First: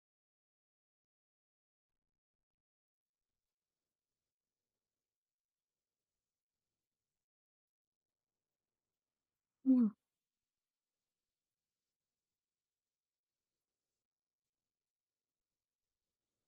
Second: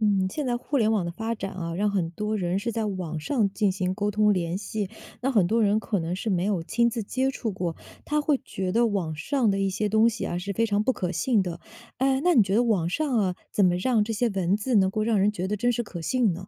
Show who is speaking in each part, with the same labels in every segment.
Speaker 1: 嗯，现在互联网的发展啊，让很多人是在网上进行沟通联系，那很多人可能是没有亲自接触过，他会觉得网上的一些
Speaker 2: 嗯。
Speaker 1: 东西啊是非常不可信的。哎，那你觉得网上啊，怎么让这些文字能够让人觉得真实可信呢？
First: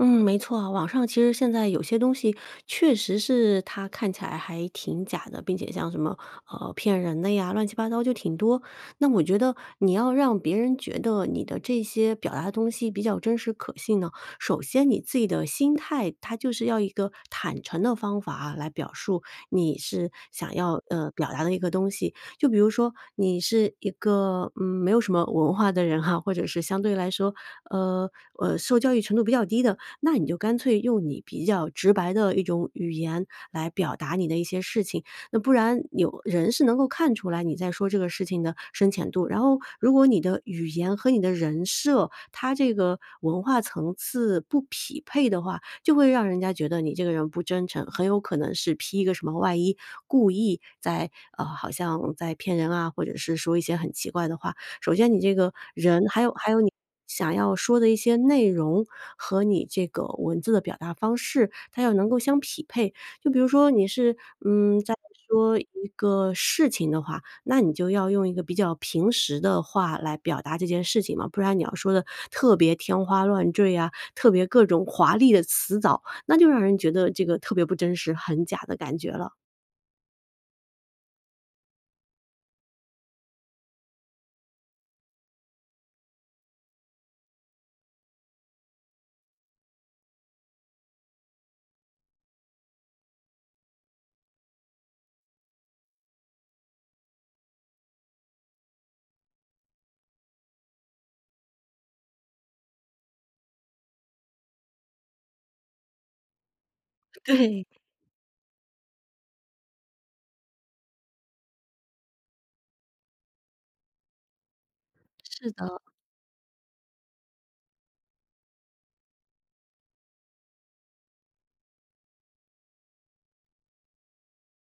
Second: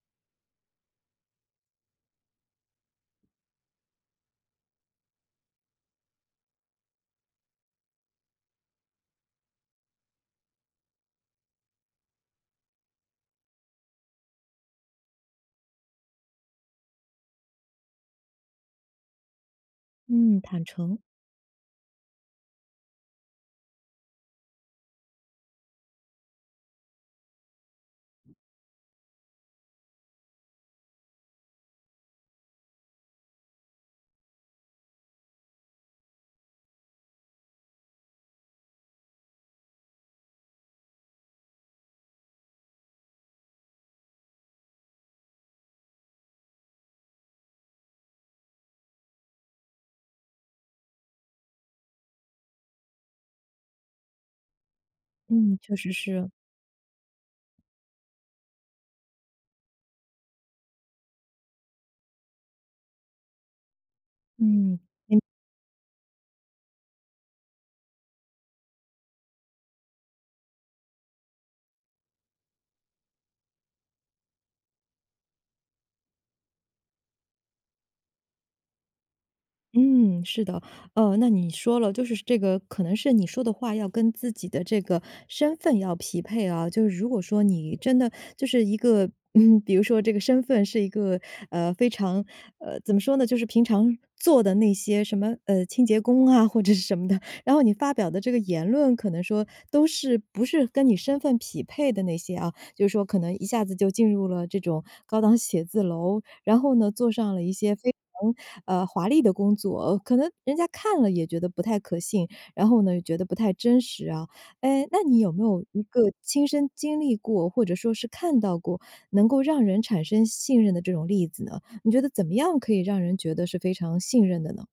Speaker 2: 嗯，没错啊。网上其实现在有些东西确实是它看起来还挺假的，并且像什么，呃，骗人的呀，乱七八糟就挺多。那我觉得你要让别人觉得你的这些表达的东西比较真实可信呢，首先你自己的心态，它就是要一个坦诚的方法来表述。你是
Speaker 1: 嗯，
Speaker 2: 想
Speaker 1: 坦
Speaker 2: 要，
Speaker 1: 诚。
Speaker 2: 呃，表达的一个东西，就比如说你是一个，嗯，没有什么文化的人哈，或者是相对来说，呃呃，受教育程度比较低的，那你就干脆用你比较直白的一种语言来表达你的一些事情，那不然有人是能够看出来你在说这个事情的深浅度。然后如果你的语言和你的人设，它这个文化层次不匹配的话，就会让人家觉得你这个人不真诚，很有可能是披一个什么外衣故意在，呃好像在骗人啊，或者是说一些很奇怪的话。首先你这个
Speaker 1: 嗯，确实
Speaker 2: 人还
Speaker 1: 是。
Speaker 2: 有还有你想要说的一些内容和你这个文字的表达方式，它要能够相匹配。就比如说你是，嗯，
Speaker 1: 嗯。
Speaker 2: 在
Speaker 1: [unintelligible]
Speaker 2: 说一个事情的话，那你就要用一个比较平实的话来表达这件事情嘛，不然你要说得特别天花乱坠呀，特别各种华丽的辞藻，那就让人觉得这个特别不真实，很假的感觉了。
Speaker 1: 嗯，是的。呃，那你说了，就是这个可能是你说的话，要跟自己的这个身份要匹配啊。就是如果说，你真的就是一个嗯，比如说这个身份是一个，呃，非常呃，怎么说呢，就是平常做的那些什么，呃，清洁工啊，或者是什么的，然后你发表的这个言论，可能说都是，不是跟你身份匹配的那些啊。就是说可能一下子就进入了这种高档写字楼，然后呢，做上了一
Speaker 2: 对。
Speaker 1: 些非常，呃，华丽的工作，可能人家看了也觉得不太可信。然后呢，觉得不太真实啊。哎，那你有没
Speaker 2: 是
Speaker 1: 有
Speaker 2: 的。
Speaker 1: 一个亲身经历过，或者说是看到过，能够让人产生信任的这种例子呢？你觉得怎么样可以让人觉得是非常信任的呢？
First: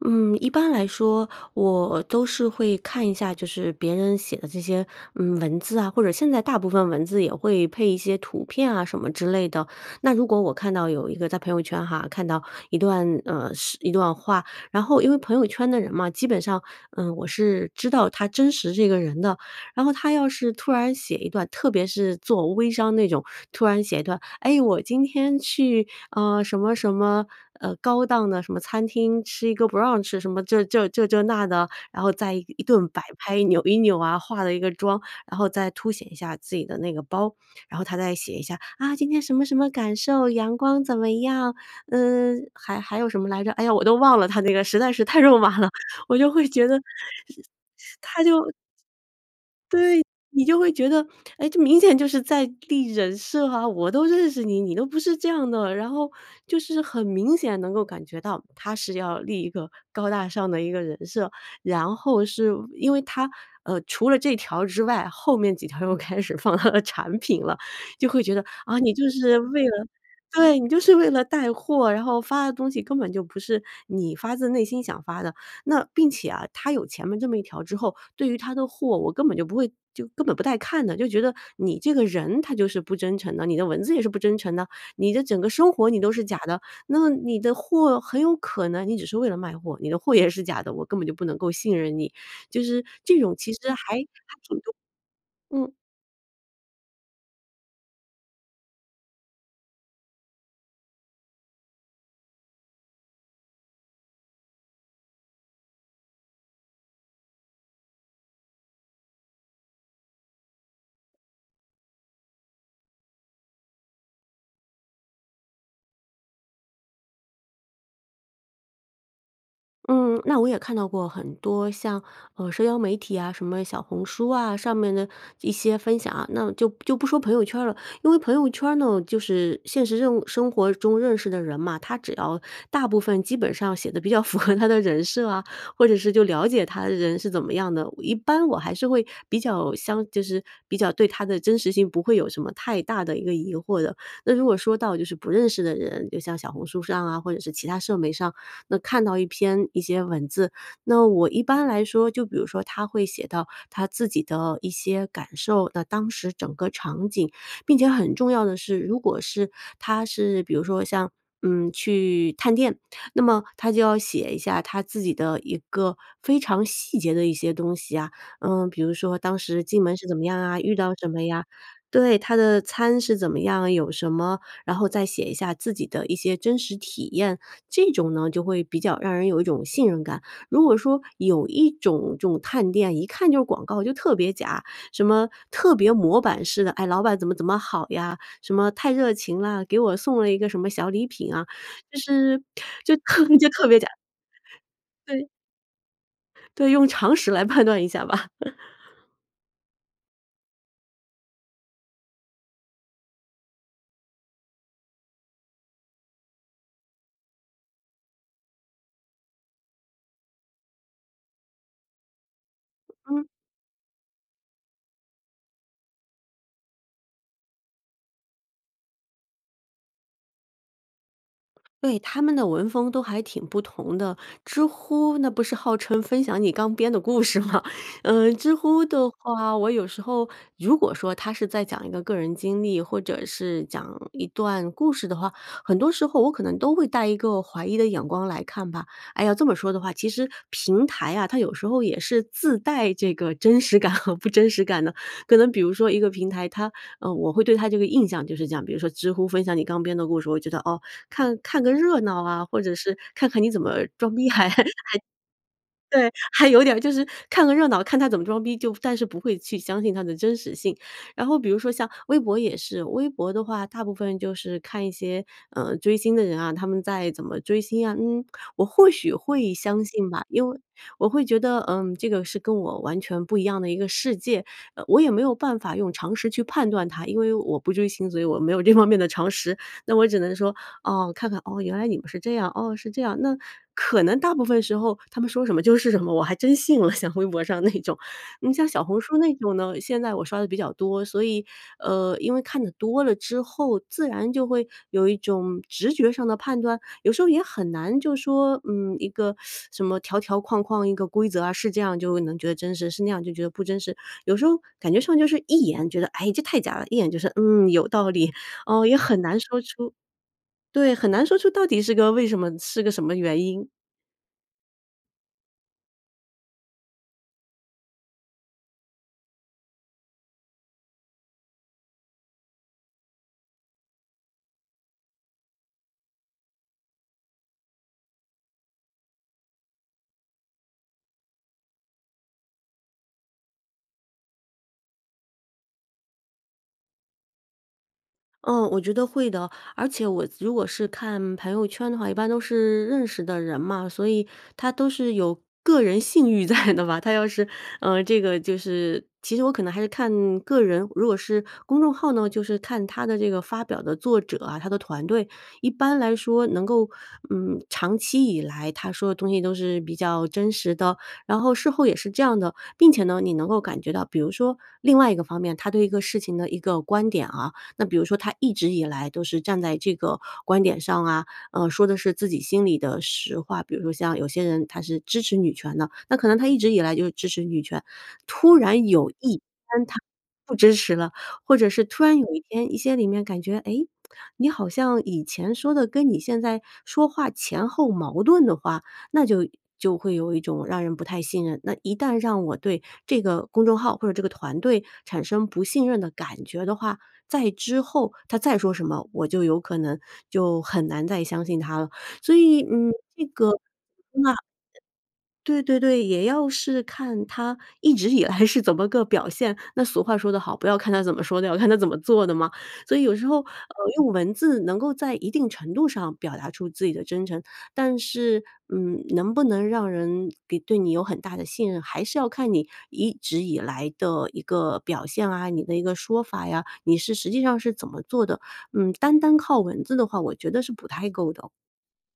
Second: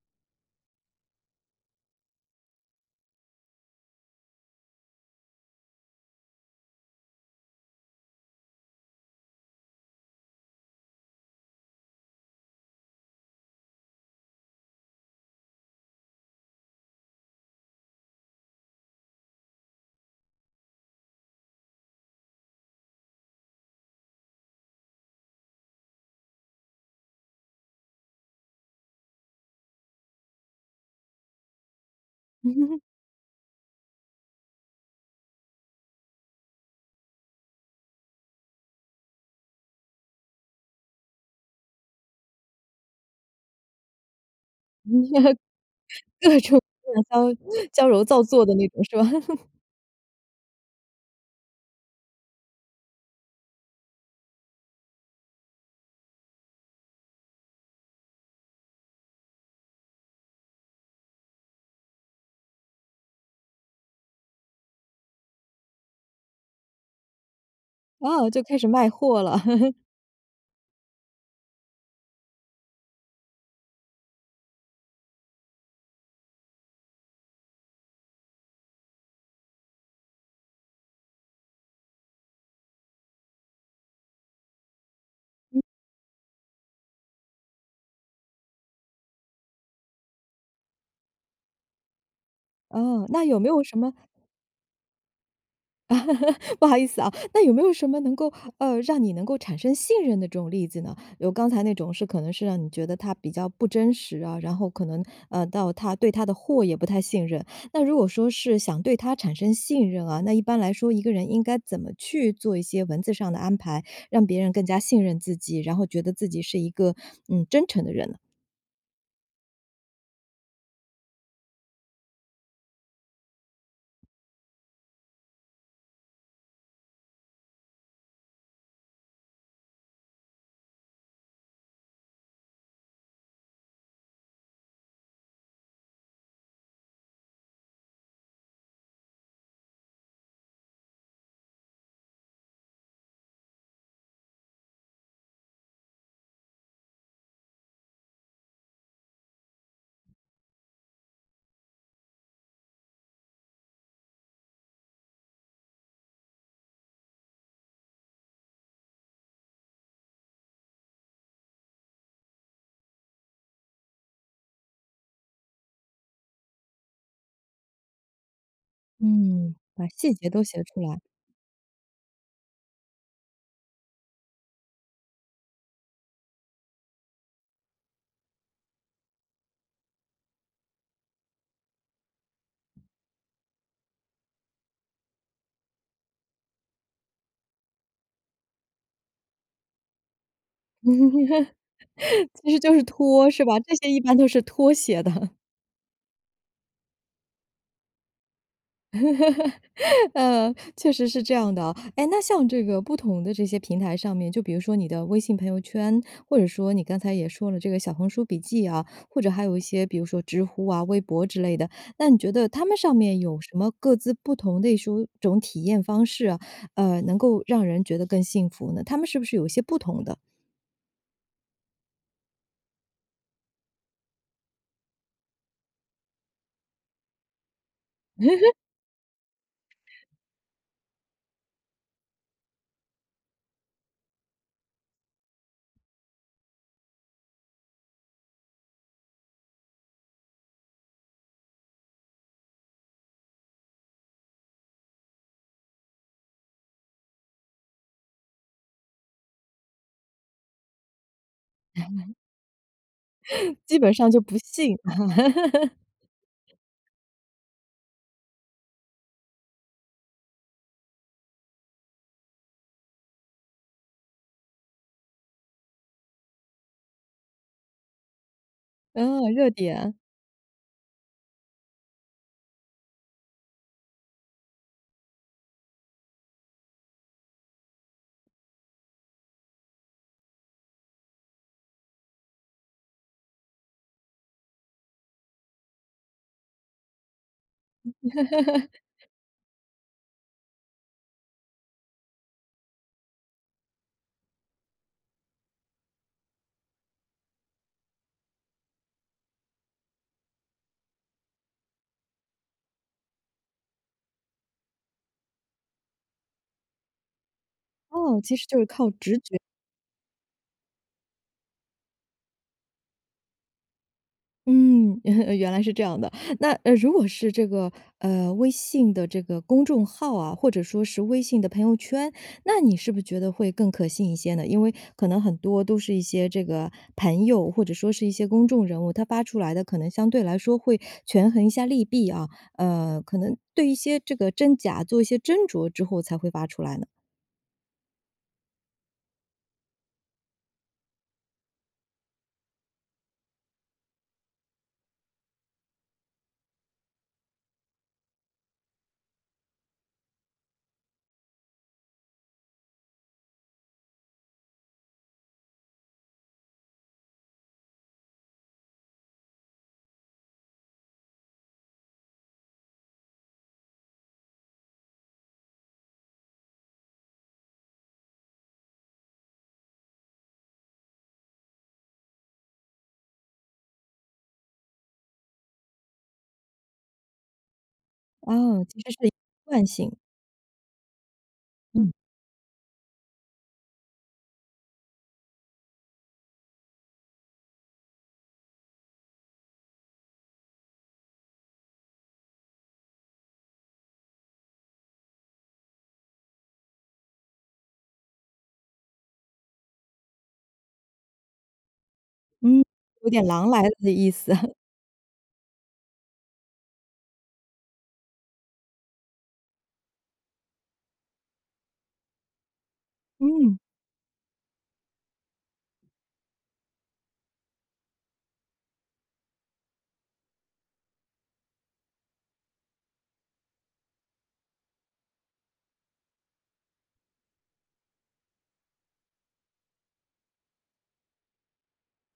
Speaker 2: 嗯，一般来说我都是会看一下，就是别人写的这些，嗯，文字啊，或者现在大部分文字，也会配一些图片啊什么之类的。那如果我看到有一个在朋友圈哈，看到一段，呃，是一段话，然后因为朋友圈的人嘛，基本上，嗯，我是知道他真实这个人的。然后他要是突然写一段特别是做微商那种，突然写一段：哎，我今天去，呃，什么什么，呃，高档的什么餐厅，吃一个 brunch。什么这这这这那的，然后再一
Speaker 1: 嗯
Speaker 2: 一
Speaker 1: 哼哼。
Speaker 2: 顿摆拍，扭一扭啊，化了一个妆，然后再凸显一下自己的那个包。然后她再写一下：啊，今天什么什么感受，阳光怎么样，嗯。还还有什么来着，哎呀，我都忘了她那个实在是太肉麻了，我就
Speaker 1: 各
Speaker 2: 会
Speaker 1: 种
Speaker 2: 觉得
Speaker 1: [unintelligible] 矫揉
Speaker 2: 她
Speaker 1: 造
Speaker 2: 就
Speaker 1: 作的那种是吧？
Speaker 2: 对，你就会觉得，哎，这明显就是在立人设啊。我都认识你，你都不是这样的。然后，就是很明显能够感觉到，她是要立一个高大上的一个人设。然后是因为她，呃，除了这条之外，后面几条又开始放她的产品了，就会
Speaker 1: 啊，
Speaker 2: 觉
Speaker 1: 就
Speaker 2: 得，
Speaker 1: 开始
Speaker 2: 啊，
Speaker 1: 卖
Speaker 2: 你就
Speaker 1: 货
Speaker 2: 是
Speaker 1: 了。
Speaker 2: 为 了对，你就是为了带货，然后发的东西，根本就不是你发自内心想发的。那并且啊，她有前面这么一条之后，对于她的货，我根本就不会就根本不带看的。就觉得你这个人，她就是不真诚的，你的文字也是不真诚的，你的整个
Speaker 1: 嗯。
Speaker 2: 生活你都是假的，那你的货很有可能你只是为了卖货，你的货也是假的，我根本就不能够信任你。就是
Speaker 1: 嗯，
Speaker 2: 这
Speaker 1: 那
Speaker 2: 种
Speaker 1: 有没
Speaker 2: 其实
Speaker 1: 有
Speaker 2: 还
Speaker 1: 什么
Speaker 2: 还挺重嗯。
Speaker 1: 不好意思哦，那有没有什么能够呃，让你能够产生信任的这种例子呢？有刚才那种是可能是让你觉得她比较不真实啊，然后可能，呃，到她对她的货也不太信任。那如果说是想对她产生信任啊，那一般来说一个人应该怎么去做一些文字上的安排，让别人更加信任自己，然后觉得自己是一个，嗯，真诚的人呢？
Speaker 2: 嗯，那我也看到过很多像，呃，社交媒体呀，什么小红书啊，上面的一些分享啊。那就就不说朋友圈儿了，因为朋友圈儿呢，就是现实任务生活中认识的人嘛，他只要大部分基本上写得比较符合他的人设啊，或者是就了解他的人是怎么样的。一般我还是会比较相就是比较对他的真实性不会有什么太大的一个疑惑的。那如果说到就是不认识的人，就像小红书上啊，或者是其它社媒上，那看到一篇一些文字，那我一般来说，就比如说他会写到他自己的一些感受，那当时整个场景，并且很重要的是，如果是他是比如说像，嗯，去探店，那么他就要写一下他自己的一个非常细节的一些东西呀。嗯，比如说，当
Speaker 1: 嗯，
Speaker 2: 时进
Speaker 1: 把
Speaker 2: 门是
Speaker 1: 细
Speaker 2: 怎么
Speaker 1: 节
Speaker 2: 样
Speaker 1: 都
Speaker 2: 啊，
Speaker 1: 写
Speaker 2: 遇
Speaker 1: 出
Speaker 2: 到
Speaker 1: 来。
Speaker 2: 什么呀？对，他的餐是怎么样啊，有什么，然后再写一下自己的一些真实体验，这种呢就会比较让人有一种信任感。如果说有一种这种探店，一看就是广告就特别假，什么特别模板式的，哎，老板怎么怎么好呀，什么太热情啦，给我送了一个什么小礼品啊，就 是
Speaker 1: 其实就是
Speaker 2: 就特
Speaker 1: 托，是
Speaker 2: 就
Speaker 1: 吧？
Speaker 2: 特
Speaker 1: 这
Speaker 2: 别假
Speaker 1: 些 一般都是托写的。
Speaker 2: 对。对，用常识来判断一下吧。
Speaker 1: 呃，确实是这样的啊。哎，那像这个不同的这些平台上面，就比如说你的微信朋友圈，或者说你刚才也说了这个小红书笔记啊，或者还有一些比如说知乎啊，微博之类的。那你觉得他们上面
Speaker 2: 嗯。
Speaker 1: 有什么各自不同类书种体验方式啊，呃，能够让人觉得更幸福呢？他们是不是有一些不同的？
Speaker 2: 对，他们的文风都还挺不同的。知乎那不是号称分享你刚编的故事嘛。嗯，知乎的话，我有时候如果说他是在讲一个个人经历或者是讲一段故事的话，很多时候我可能都会带一个怀疑的眼光来看吧。哎呀，这么说的话，其实平台啊，它有时候也是自带这个真实感和不真实感的。可能比如说一个平台，它呃，我会对它这个印象就是这样。比如说知乎分享你刚编的故事，我觉得哦，看看个热 闹啊，或者是看看你 怎
Speaker 1: 基
Speaker 2: 么
Speaker 1: 本上
Speaker 2: 装
Speaker 1: 就
Speaker 2: 逼
Speaker 1: 不
Speaker 2: 还还，
Speaker 1: 信。
Speaker 2: 对，还有点儿就是看个热闹，看他怎么装逼，就但是不会去相信他的真实性。然后比如说像微博也是，微博的话，大部分就是看一些，呃，追星的人啊，他们在怎么追星啊。嗯，我或许
Speaker 1: 嗯，热
Speaker 2: 会相
Speaker 1: 点。
Speaker 2: 信吧，因为我会觉得，嗯，这个是跟我完全不一样的一个世界，呃，我也没有办法用常识去判断它。因为我不追星，所以我没有这方面的常识。那我只能说，哦，看看，哦，原来你们是这样，哦，是这样。那可能大部分时候他们说什么就是什么，我还真信了，像微博上那种。呃，你像 小红书那种呢，现在我刷得比较多，所以，呃，因为看得多了之后，自然就会有一种直觉上的判断，有时候也很难就说，嗯，一个 什么条条框框一个规则啊，是这样就能觉得真实，是那样就觉得不真实。有时候感觉上就是一眼，觉得，哎，这太假了，一眼就是，嗯，有道
Speaker 1: 哦，
Speaker 2: 理
Speaker 1: 其实就是
Speaker 2: 哦，
Speaker 1: 靠
Speaker 2: 也
Speaker 1: 直
Speaker 2: 很难
Speaker 1: 觉。
Speaker 2: 说出对，很难说出到底是个为什么是个什么原因。
Speaker 1: 嗯，原原来是这样的。那，呃，如果是这个，呃微信的这个公众号啊，或者说是微信的朋友圈，那你是不是觉得会更可信一些呢？因为可能很多都是一些这个朋友，或者说是一些公众人物，他发出来的可能相对来说会权衡一下利弊啊。呃，可能对一些这个真假做一些斟酌之后才会发出来呢。
Speaker 2: 嗯，我觉得会的。而且我如果是看朋友圈的话，一般都是认识的人嘛，所以他都是有个人信誉在的吧。他要是，呃这个就是其实我可能还是看个人。如果是公众号呢，就是看它的这个发表的作者啊，它的团队一般来说能够，嗯，长期以来他说的东西都是比较真实的，然后事后也是这样的，并且呢，你能够感觉到比如说另外一个方面，它对一个事情的一个观点啊那比如说它一直以来都是站在这个观点上啊，呃，说的是自己心里的实话。比如说像有些人他是支持女权的，那可能他一直以来就支持女权，突
Speaker 1: 哦，其
Speaker 2: 然
Speaker 1: 实是一
Speaker 2: 有
Speaker 1: 个
Speaker 2: 一
Speaker 1: 惯
Speaker 2: 天
Speaker 1: 性。
Speaker 2: 他不支持了，或者是
Speaker 1: 嗯。
Speaker 2: 突然有一天一些里面感觉，诶你好像以前说的跟你现在说话前后矛盾的话，那就就会有一种让人不太信任那一旦让我对这个公众号或者这个团队产生不信任的感觉的话，再之后它再说什么，我就有可能就很难再相信它了。所以，
Speaker 1: 嗯，
Speaker 2: 嗯
Speaker 1: 有点
Speaker 2: 这
Speaker 1: “狼
Speaker 2: 个
Speaker 1: 来了”的意思。
Speaker 2: 那 对对对，也要是看它一直以来是怎么个表现。那俗话说得好：“不要看他怎么说的，要看他怎么做的嘛。”所以有的时候，呃，
Speaker 1: 嗯。
Speaker 2: 用文字能够在一定程度上表达出自己的真诚，但是，嗯能不能让人给对你有很大的信任，还是要看你一直以来的一个表现啊，你的一个说法呀，你是实际上是怎么做的。嗯，单单靠文字的话，我觉得是不太够的。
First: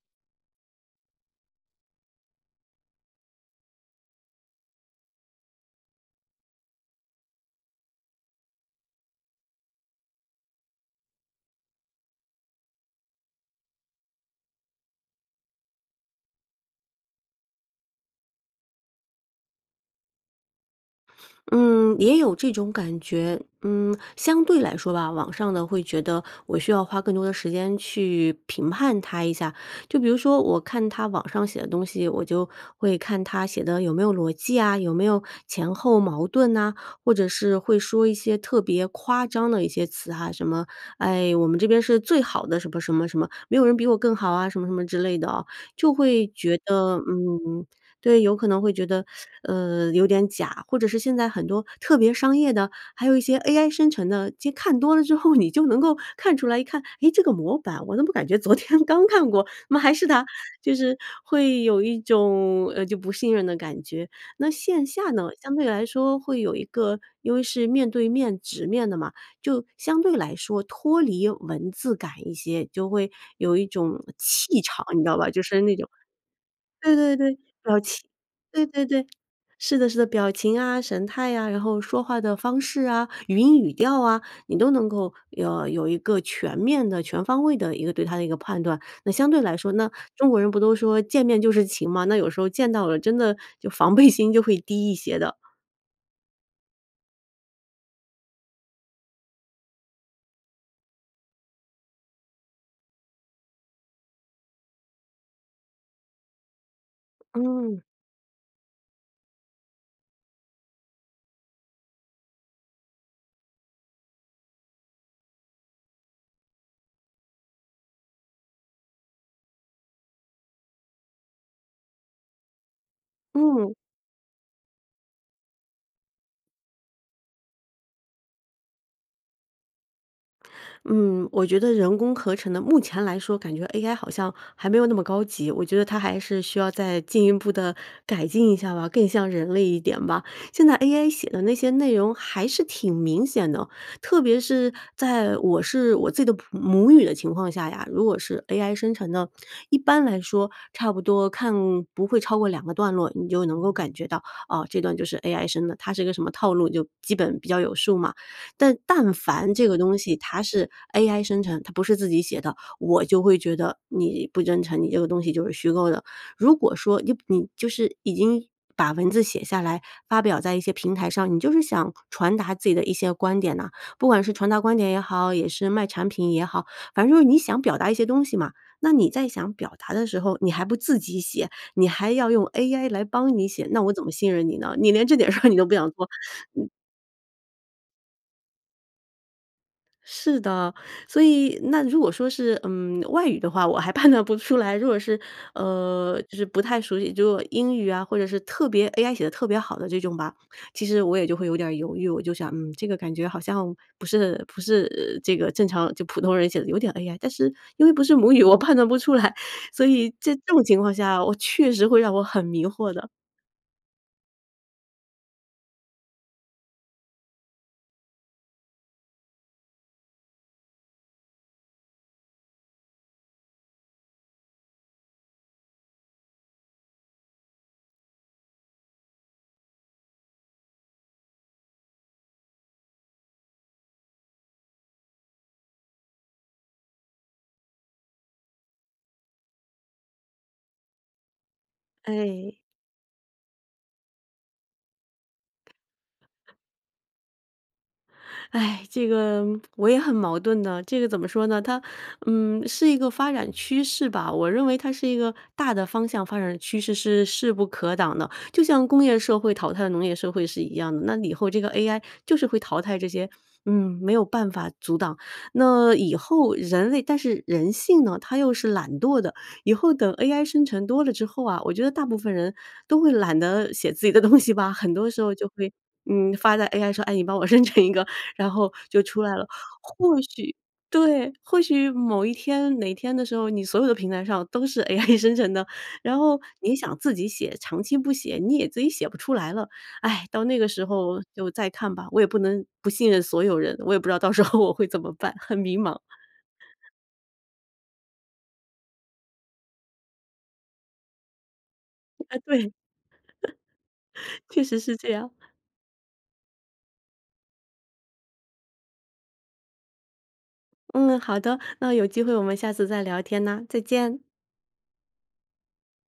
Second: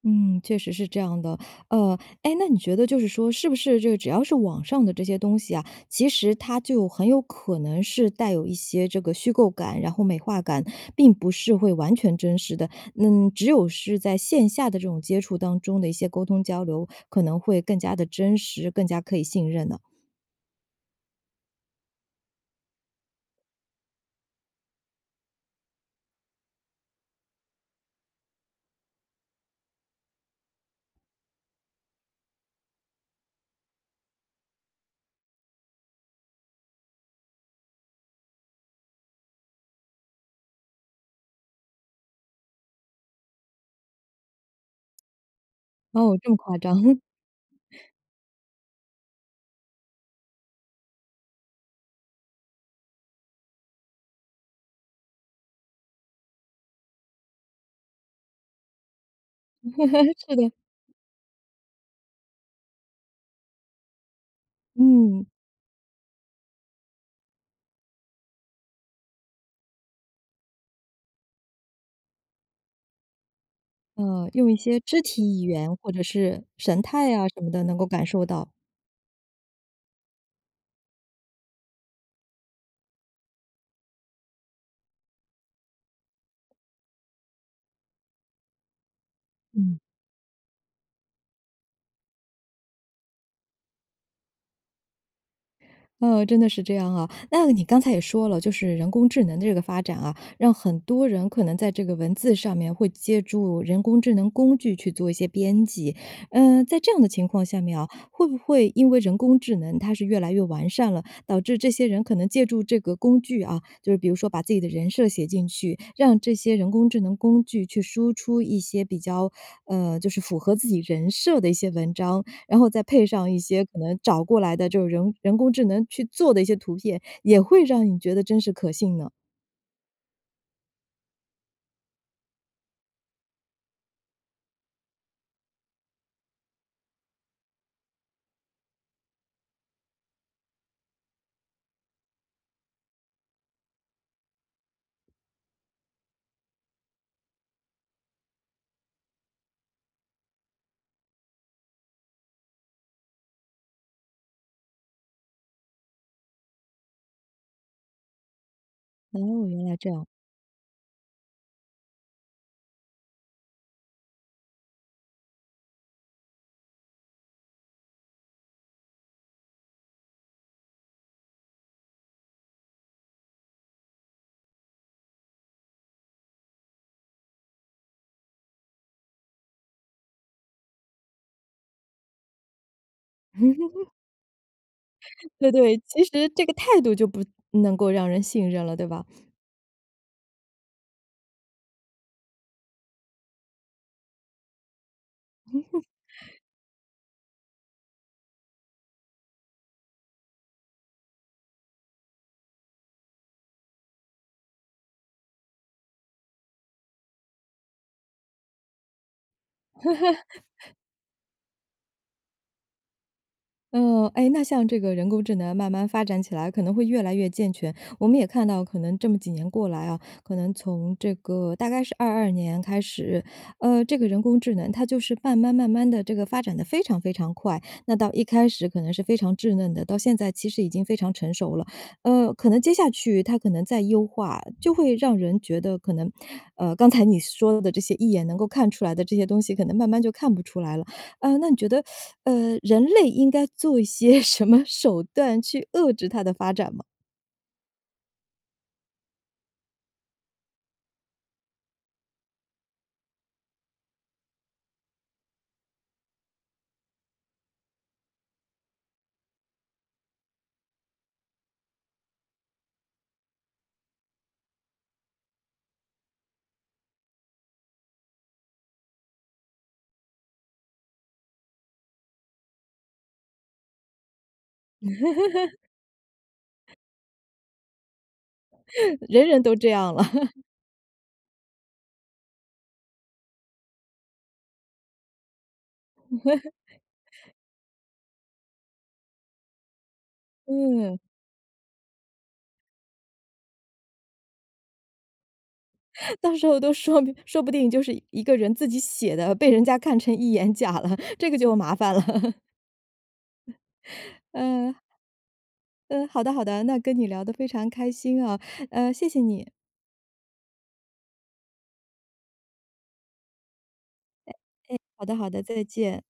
Speaker 1: 嗯，确实是这样的。呃，哎，那你觉得就是说是不是这个只要是网上的这些东西啊，其实它就很有可能是带有一些这个虚构感，然后美化感，并不是会完全真实的？嗯，只有是在线下的这种接触当中的一些沟通交流，可能会更加地真实，更加可以信任呢？
Speaker 2: 嗯，也有这种感觉。嗯，相对来说吧，网上的会觉得，我需要花更多的时间去评判它一下。就比如说我看它网上写的东西，我就会看它写的有没有逻辑呀，有没有前后矛盾呐，或者是会说一些特别夸张的一些词哈，什么，哎，我们这边是最好的什么什么什么，没有人比我更好啊，什么什么之类的啊，就
Speaker 1: 哦，
Speaker 2: 会
Speaker 1: 这么夸
Speaker 2: 觉
Speaker 1: 张。
Speaker 2: 得，嗯对，有可能会觉得，呃，有点假。或者是现在很多特别商业的，还有一些 AI 生成的，其实看多了之后，你就能够看出来一看，哎，这个模板我怎么感觉昨天刚看过？怎么还是 它，
Speaker 1: 是的。
Speaker 2: 就是会有一种，呃，就不信任的感觉。那线下
Speaker 1: 嗯。
Speaker 2: 呢，相对来说会有一个因为是面对面直面的嘛，就相对来说脱离文字感一些，就会有一种
Speaker 1: 呃，用一
Speaker 2: 气
Speaker 1: 些
Speaker 2: 场你
Speaker 1: 肢
Speaker 2: 知道吧？就
Speaker 1: 体语
Speaker 2: 是那
Speaker 1: 言，
Speaker 2: 种
Speaker 1: 或者是神
Speaker 2: 对
Speaker 1: 态
Speaker 2: 对
Speaker 1: 呀
Speaker 2: 对，
Speaker 1: 什么的能
Speaker 2: 表
Speaker 1: 够
Speaker 2: 情
Speaker 1: 感受到。
Speaker 2: 对对对，是的是的，表情啊、神态啊，然后说话的方式啊，语音、语调啊，你都能够呃，有一个全面的、全方位的一个对他的一个判断。那相对来说
Speaker 1: 嗯。
Speaker 2: 那中国人不都说见面就是情嘛，那有时候见到了真的就防备心就会低一些的。
Speaker 1: 呃，真的是这样啊。那你刚才也说了，就是人工智能的这个发展啊，让很多人可能在这个文字上面会借助人工智能工具去做一些编辑，嗯，在这样的情况下面
Speaker 2: 嗯。
Speaker 1: 啊，会不会因为人工智能它是越来越完善了，导致这些人可能借助这个工具啊，就是比如说把自己的人设写进去，让这些人工智能工具去输出一些，比较，呃，就是符合自己人设的一些文章，然后再配上一些
Speaker 2: 嗯。
Speaker 1: 可能找过来的这种人人工智能去做的一些图片，也会让你觉得真实可信呢？
Speaker 2: 嗯，我觉得人工合成的，目前来说感觉 AI 好像还没有那么高级。我觉得它还是需要再进一步地改进一下吧，更像人类一点吧。现在 AI 写的那些内容还是挺明显的，特别是在我是我自己的普母语的情况下呀，如果是 AI 生成的，一般来说差不多看不会超过2个段落，你就能够感觉到啊，这段就是 AI 生的，它是一个什么套路就基本比较有数嘛。但但
Speaker 1: 哦，
Speaker 2: 凡
Speaker 1: 原
Speaker 2: 这个
Speaker 1: 来这
Speaker 2: 东
Speaker 1: 样。
Speaker 2: 西，它是 AI 生成，它不是自己写的，我就会觉得你不真诚，你这个东西就是虚构的。如果说你你就是已经把文字写下来，发表在一些平台上，你就是想传达自己的一些观点呢。不管是传达观点也好，也是卖产品也好，反正就是你想表达一些东西嘛。那你在想表达的时候，你还不自己写，你还要用 AI 来帮你写，那 我怎么信任你呢？你连这点事儿
Speaker 1: 对，
Speaker 2: 你都不
Speaker 1: 对，
Speaker 2: 想
Speaker 1: 其
Speaker 2: 做，
Speaker 1: 实这 个
Speaker 2: 你
Speaker 1: 态度就不能够让人信任了，对吧？
Speaker 2: 是的。所以那如果说是，嗯，外语的话，我还判断不出来。如果是呃，就 是不太熟悉，如果英语啊，或者是特别 AI 写得特别好的这种吧，其实我也就会有点儿犹豫。我就想，嗯，这个感觉好像不是不是这个正常就普通人写的，有点 AI，但是因为不是母语，我判断不出来。所以在这种 情况下，我确实会让我很迷惑的。
Speaker 1: 呃哎，那像这个人工智能慢慢发展起来可能会越来越健全。我们也看到可能这么几年过来啊，可能从这个大概是22年开始，呃，这个人工智能它就是慢慢慢慢地，这个发展得非常非常快。那到一开始可能是非常稚嫩的，到现在其实已经非常成熟了。呃，可能接下去它可能再优化，就会让人觉得可能，呃，刚才你说的这些一眼能够看出来的这些东西可能慢慢就看不出来了。呃，那你觉得 呃，
Speaker 2: 唉。
Speaker 1: 人类应该做一些什么手段去遏制它的发 展吗？
Speaker 2: 这个我也很矛盾的，这个怎么说呢？它嗯，是一个发展趋势吧，我认为它是一个大的方向发展趋势是势不可挡的。就像工业社会淘汰农业社会是一样的，那以后这个 AI 就是会淘汰这些嗯，没有办法阻挡。那以后人类但是人性呢，它又是懒惰的，以后等 AI 生成多了之后啊，我觉得大部分人都会懒得写自己的东西吧？很多时候就 会，嗯，发在 AI 上，哎，你帮我生成一个，然后就 出
Speaker 1: 人
Speaker 2: 来
Speaker 1: 人
Speaker 2: 了。
Speaker 1: 都这样了。
Speaker 2: 或 许对，或许某一天哪天的时候，你所有的平台上都是 AI 生成的，然后你想自己 写，长期不写，你也自己写不出来了。唉，到那个时
Speaker 1: 嗯。
Speaker 2: 候就再看吧，我也不能不信任所有人，我也不知道到时候我会怎么办，很迷茫。
Speaker 1: 到时候都说明说不定就是一个人自己写的，被人家看成一眼假了，这个就麻烦了。
Speaker 2: 哎，对。确
Speaker 1: 嗯。
Speaker 2: 实是这样。
Speaker 1: 嗯，好的，好的，那跟你聊得非常开心啊。呃，谢谢你。
Speaker 2: 嗯，好的，那有机会我们下次再聊天呐，再见。
Speaker 1: 哎，哎，好的，好的，再见。